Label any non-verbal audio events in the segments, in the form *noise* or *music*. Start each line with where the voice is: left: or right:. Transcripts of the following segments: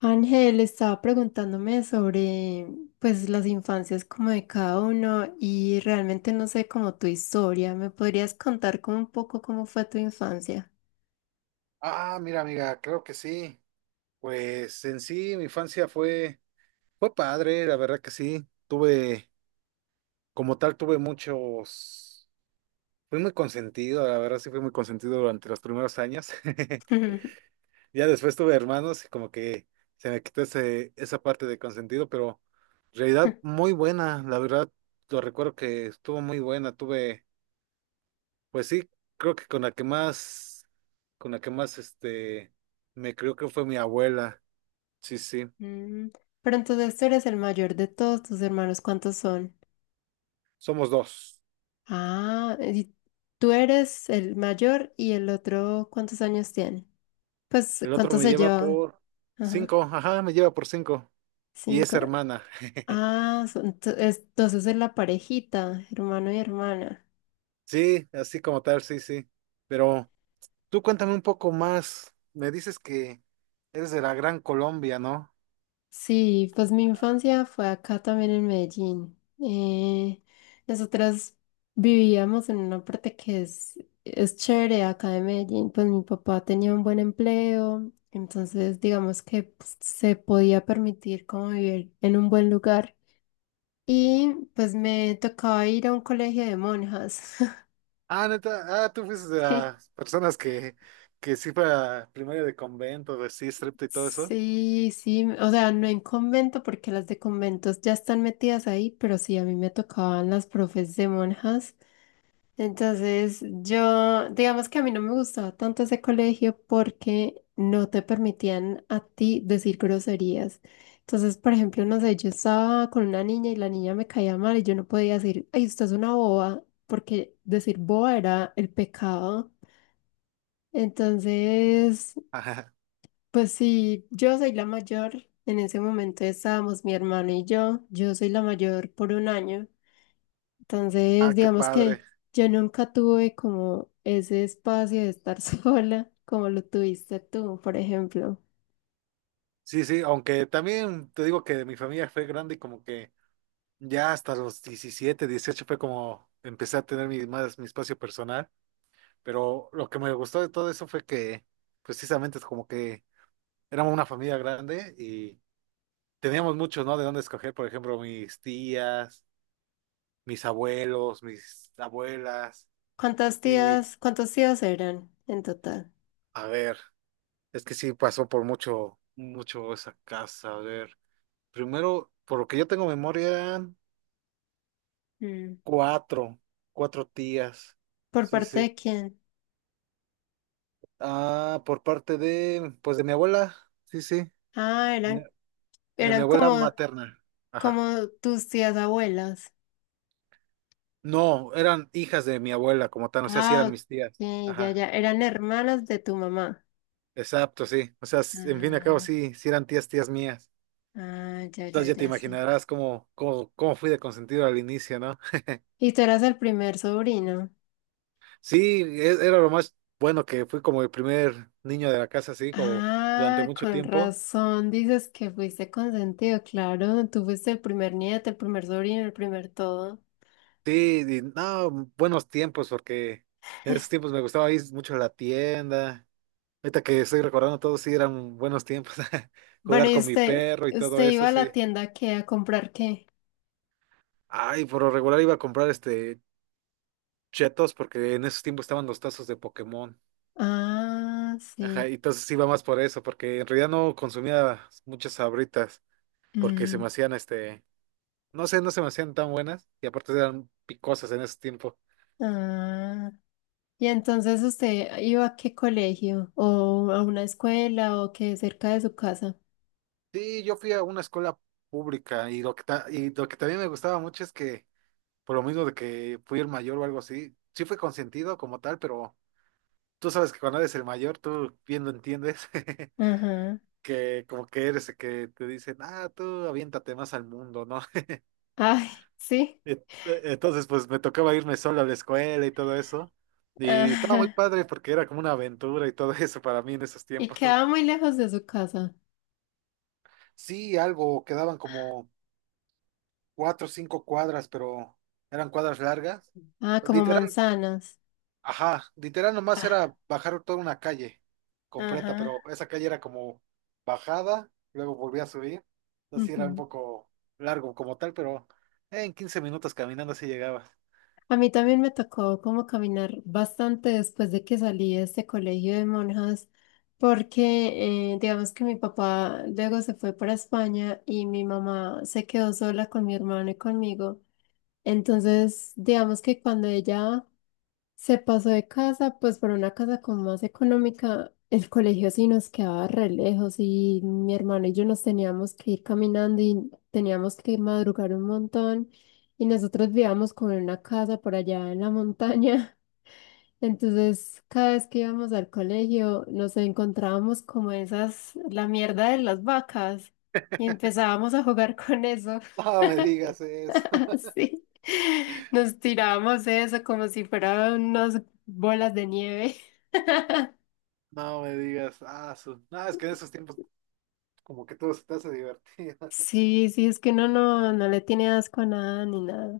left: Ángel estaba preguntándome sobre pues las infancias como de cada uno y realmente no sé como tu historia. ¿Me podrías contar como un poco cómo fue tu infancia?
right: Ah, mira, amiga, creo que sí. Pues en sí, mi infancia fue padre, la verdad que sí. Tuve, como tal, tuve muchos, fui muy consentido, la verdad sí fui muy consentido durante los primeros años. *laughs*
left: *laughs*
right: Ya después tuve hermanos y como que se me quitó esa parte de consentido, pero en realidad muy buena, la verdad, lo recuerdo que estuvo muy buena. Tuve, pues sí, creo que con la que más, con la que más, este, me creo que fue mi abuela. Sí, sí.
left: Mm. Pero entonces tú eres el mayor de todos tus hermanos. ¿Cuántos son?
right: Somos dos.
left: Ah, y tú eres el mayor y el otro, ¿cuántos años tiene? Pues,
right: El otro
left: ¿cuántos
right: me
left: se
right: lleva
left: llevaban?
right: por
left: Ajá,
right: cinco. Ajá, me lleva por cinco. Y es
left: cinco.
right: hermana. *laughs*
left: Ah, entonces es la parejita, hermano y hermana.
right: Sí, así como tal, sí, sí. Pero tú cuéntame un poco más. Me dices que eres de la Gran Colombia, ¿no?
left: Sí, pues mi infancia fue acá también en Medellín. Nosotras vivíamos en una parte que es chévere acá de Medellín. Pues mi papá tenía un buen empleo, entonces digamos que pues, se podía permitir como vivir en un buen lugar. Y pues me tocaba ir a un colegio de monjas. *laughs*
right: Ah, neta, ah, tú fuiste de
left: Sí.
right: las personas que sí fue a primaria de convento, de sí, striptease y todo eso.
left: Sí, sí, o sea, no en convento porque las de conventos ya están metidas ahí, pero sí, a mí me tocaban las profes de monjas. Entonces, yo, digamos que a mí no me gustaba tanto ese colegio porque no te permitían a ti decir groserías. Entonces, por ejemplo, no sé, yo estaba con una niña y la niña me caía mal y yo no podía decir, ay, usted es una boba, porque decir boba era el pecado. Entonces,
right: Ajá.
left: pues sí, yo soy la mayor. En ese momento estábamos mi hermano y yo. Yo soy la mayor por un año.
right: Ah,
left: Entonces,
right: qué
left: digamos
right: padre.
left: que yo nunca tuve como ese espacio de estar *laughs* sola como lo tuviste tú, por ejemplo.
right: Sí, sí, aunque también te digo que mi familia fue grande y como que ya hasta los 17, 18 fue como empecé a tener mi, más mi espacio personal, pero lo que me gustó de todo eso fue que precisamente es como que éramos una familia grande y teníamos muchos, ¿no? De dónde escoger, por ejemplo, mis tías, mis abuelos, mis abuelas
left: ¿Cuántas
right: y
left: tías, cuántos tíos eran en total?
right: a ver, es que sí pasó por mucho, mucho esa casa, a ver. Primero, por lo que yo tengo memoria, eran
left: Mm.
right: cuatro, cuatro tías.
left: ¿Por
right: Sí,
left: parte
right: sí.
left: de quién?
right: Ah, por parte de, pues de mi abuela, sí, sí,
left: Ah,
right: de mi
left: eran,
right: de mi
left: eran
right: abuela
left: como,
right: materna. Ajá.
left: como tus tías abuelas.
right: No, eran hijas de mi abuela como tal, o sea, sí
left: Ah,
right: eran
left: ok,
right: mis tías.
left: ya,
right: Ajá.
left: ya. Eran hermanas de tu mamá.
right: Exacto, sí. O sea, en fin y al cabo,
left: Ah.
right: sí, sí eran tías, tías mías.
left: Ah, ya, ya,
right: Entonces ya te
left: ya sé.
right: imaginarás cómo fui de consentido al inicio, ¿no?
left: Y tú eras el primer sobrino.
right: Sí, era lo más bueno que fui como el primer niño de la casa, sí, como durante
left: Ah,
right: mucho
left: con
right: tiempo.
left: razón dices que fuiste consentido, claro. Tú fuiste el primer nieto, el primer sobrino, el primer todo.
right: Sí, y no, buenos tiempos, porque en esos tiempos me gustaba ir mucho a la tienda. Ahorita que estoy recordando todo, sí eran buenos tiempos. *laughs*
left: Bueno,
right: Jugar
left: ¿y
right: con mi
left: usted,
right: perro y todo
left: usted
right: eso,
left: iba a
right: sí.
left: la tienda qué, a comprar qué?
right: Ay, por lo regular iba a comprar chetos porque en esos tiempos estaban los tazos de Pokémon.
left: Ah,
right: Ajá,
left: sí.
right: y entonces iba más por eso, porque en realidad no consumía muchas sabritas, porque se
left: Mm.
right: me hacían no sé, no se me hacían tan buenas y aparte eran picosas en ese tiempo.
left: Ah. Y entonces usted iba a qué colegio, o a una escuela, o qué cerca de su casa.
right: Sí, yo fui a una escuela pública y lo que, y lo que también me gustaba mucho es que, por lo mismo de que fui el mayor o algo así, sí fui consentido como tal, pero tú sabes que cuando eres el mayor, tú bien lo entiendes, *laughs*
left: Ajá.
right: que como que eres el que te dicen, ah, tú aviéntate más al mundo, ¿no? *laughs*
left: Ay, sí.
right: Ent- Entonces, pues me tocaba irme solo a la escuela y todo eso.
left: *laughs*
right: Y estaba muy
left: Ajá.
right: padre porque era como una aventura y todo *laughs* eso para mí en esos
left: Y
right: tiempos.
left: quedaba
right: *laughs*
left: muy lejos de su casa.
right: Sí, algo, quedaban como 4 o 5 cuadras, pero eran cuadras largas.
left: Ah, como
right: Literal.
left: manzanas.
right: Ajá, literal nomás
left: Ah,
right: era bajar toda una calle completa, pero
left: ajá.
right: esa calle era como bajada, luego volvía a subir. Así era un
left: Ujú.
right: poco largo como tal, pero en 15 minutos caminando así llegabas.
left: A mí también me tocó como caminar bastante después de que salí de este colegio de monjas, porque digamos que mi papá luego se fue para España y mi mamá se quedó sola con mi hermano y conmigo. Entonces, digamos que cuando ella se pasó de casa, pues por una casa como más económica, el colegio sí nos quedaba re lejos y mi hermano y yo nos teníamos que ir caminando y teníamos que madrugar un montón y nosotros vivíamos como en una casa por allá en la montaña. *laughs* Entonces, cada vez que íbamos al colegio, nos encontrábamos como esas, la mierda de las vacas y empezábamos a jugar con eso.
right: *laughs* No me digas eso,
left: *laughs* Así, nos tirábamos eso como si fueran unas bolas de nieve. *laughs*
right: *laughs* no me digas, ah, no, es que en esos tiempos como que todo se te hace divertido. *laughs*
left: Sí, sí, es que uno no, no le tiene asco a nada ni nada.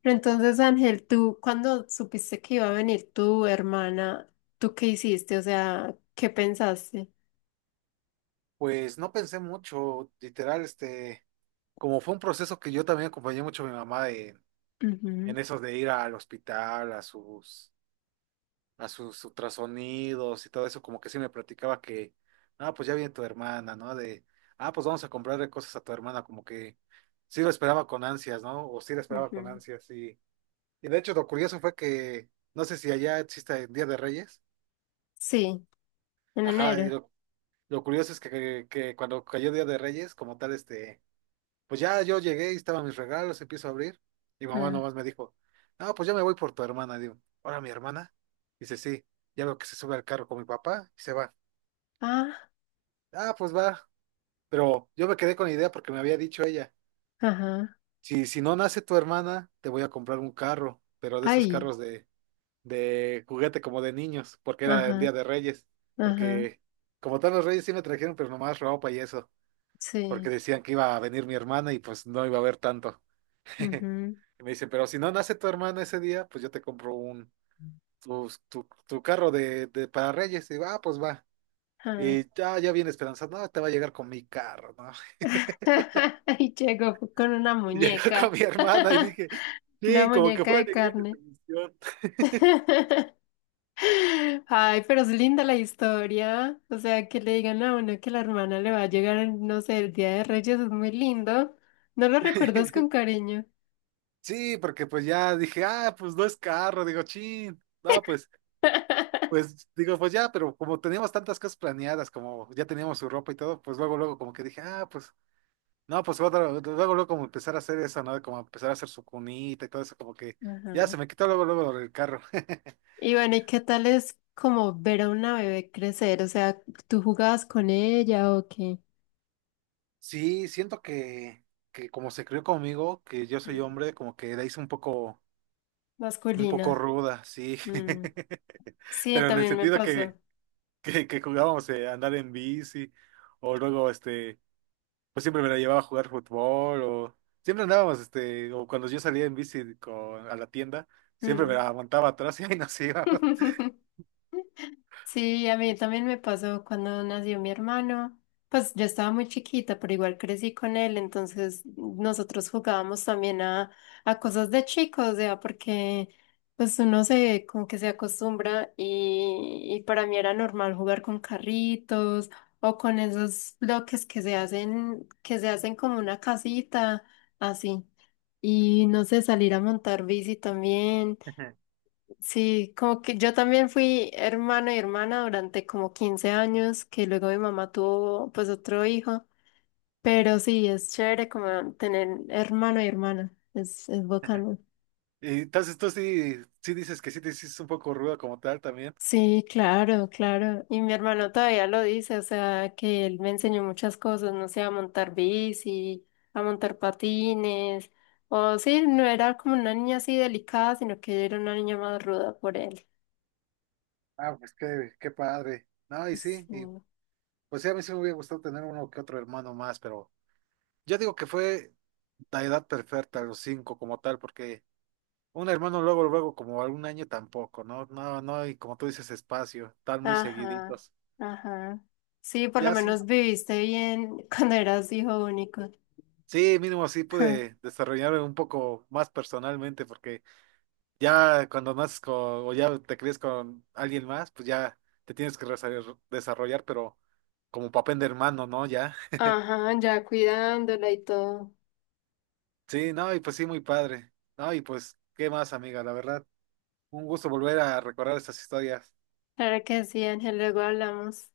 left: Pero entonces, Ángel, tú, cuando supiste que iba a venir tu hermana, ¿tú qué hiciste? O sea, ¿qué pensaste?
right: Pues no pensé mucho, literal, como fue un proceso que yo también acompañé mucho a mi mamá en
left: Ujú,
right: eso de ir al hospital, a sus ultrasonidos y todo eso, como que sí me platicaba que, ah, pues ya viene tu hermana, ¿no? De, ah, pues vamos a comprarle cosas a tu hermana, como que sí lo esperaba con ansias, ¿no? O sí lo esperaba con
left: ujú.
right: ansias, y de hecho lo curioso fue que, no sé si allá existe el Día de Reyes,
left: Sí, en
right: ajá,
left: enero.
right: lo curioso es que cuando cayó Día de Reyes, como tal, pues ya yo llegué y estaban mis regalos, empiezo a abrir, y mamá
left: Ah,
right: nomás me dijo, no, pues ya me voy por tu hermana, digo, ahora mi hermana, dice, sí, ya veo que se sube al carro con mi papá y se va.
left: ah,
right: Ah, pues va. Pero yo me quedé con la idea porque me había dicho ella,
left: ajá,
right: si no nace tu hermana, te voy a comprar un carro, pero de esos
left: ahí,
right: carros de juguete como de niños, porque era el Día
left: ajá,
right: de Reyes,
left: ajá,
right: porque como tal los Reyes sí me trajeron, pero nomás ropa y eso, porque
left: sí,
right: decían que iba a venir mi hermana y pues no iba a haber tanto. *laughs*
left: ujú,
right: Y me dice, pero si no nace tu hermana ese día, pues yo te compro un, tu carro de para Reyes. Y digo, ah, pues va.
left: ah.
right: Y ya viene esperanzado, no, te va a llegar con mi carro, ¿no?
left: *laughs* Y llegó con una
right: Y llegué *laughs* con
left: muñeca,
right: mi hermana y
left: *laughs*
right: dije,
left: una
right: sí, como que
left: muñeca
right: fue
left: de
right: alegría de
left: carne.
right: transmisión.
left: *laughs* Ay, pero es linda la historia. O sea, que le digan a uno que la hermana le va a llegar, en, no sé, el Día de Reyes es muy lindo. No lo recuerdas
right: *laughs*
left: con cariño.
right: Sí, porque pues ya dije, ah, pues no es carro, digo, chin, no, pues, digo, pues ya, pero como teníamos tantas cosas planeadas, como ya teníamos su ropa y todo, pues luego, luego como que dije, ah, pues, no, pues luego, luego como empezar a hacer eso, ¿no? Como empezar a hacer su cunita y todo eso, como que ya
left: Ajá.
right: se me quitó luego, luego lo del carro. *laughs*
left: Y bueno, ¿y qué tal es como ver a una bebé crecer? O sea, ¿tú jugabas con ella o qué?
right: Sí, siento que como se crió conmigo, que yo soy
left: Mm.
right: hombre, como que la hice un poco un poco
left: Masculina.
right: ruda, sí.
left: Mm.
right: *laughs*
left: Sí,
right: Pero en el
left: también me
right: sentido que,
left: pasó.
right: que jugábamos a andar en bici, o luego, pues siempre me la llevaba a jugar fútbol, o siempre andábamos, o cuando yo salía en bici con, a la tienda, siempre me
left: Mm.
right: la aguantaba atrás *laughs* y ahí nos íbamos.
left: *laughs* Sí, a mí también me pasó cuando nació mi hermano. Pues yo estaba muy chiquita, pero igual crecí con él, entonces nosotros jugábamos también a cosas de chicos, o sea, porque pues uno se como que se acostumbra y para mí era normal jugar con carritos o con esos bloques que se hacen como una casita, así. Y no sé, salir a montar bici también.
right: *laughs*
left: Sí, como que yo también fui hermano y hermana durante como 15 años, que luego mi mamá tuvo pues otro hijo, pero sí, es chévere como tener hermano y hermana, es bacano.
right: Y entonces tú sí, sí dices que sí te hiciste un poco ruda como tal también.
left: Sí, claro, claro. Y mi hermano todavía lo dice, o sea, que él me enseñó muchas cosas, no sé, a montar bici, a montar patines, o sí, no era como una niña así delicada, sino que yo era una niña más ruda por él.
right: Ah, pues qué, qué padre. No, y sí, y
left: Sí.
right: pues sí, a mí sí me hubiera gustado tener uno que otro hermano más, pero yo digo que fue la edad perfecta, los cinco como tal, porque un hermano luego, luego como algún año tampoco, ¿no? No, no, y como tú dices, espacio, están muy
left: Ajá,
right: seguiditos.
left: ajá. Sí, por lo
right: Ya sí,
left: menos viviste bien *laughs* cuando eras hijo único.
right: sí, mínimo así pude
left: *laughs*
right: desarrollarme un poco más personalmente, porque ya cuando naces con, o ya te crees con alguien más, pues ya te tienes que desarrollar, pero como papel de hermano, ¿no? Ya.
left: Ajá, ya cuidándola y todo.
right: Sí, no, y pues sí, muy padre. No, y pues, ¿qué más, amiga? La verdad, un gusto volver a recordar estas historias.
left: Claro que sí, Ángel, luego hablamos.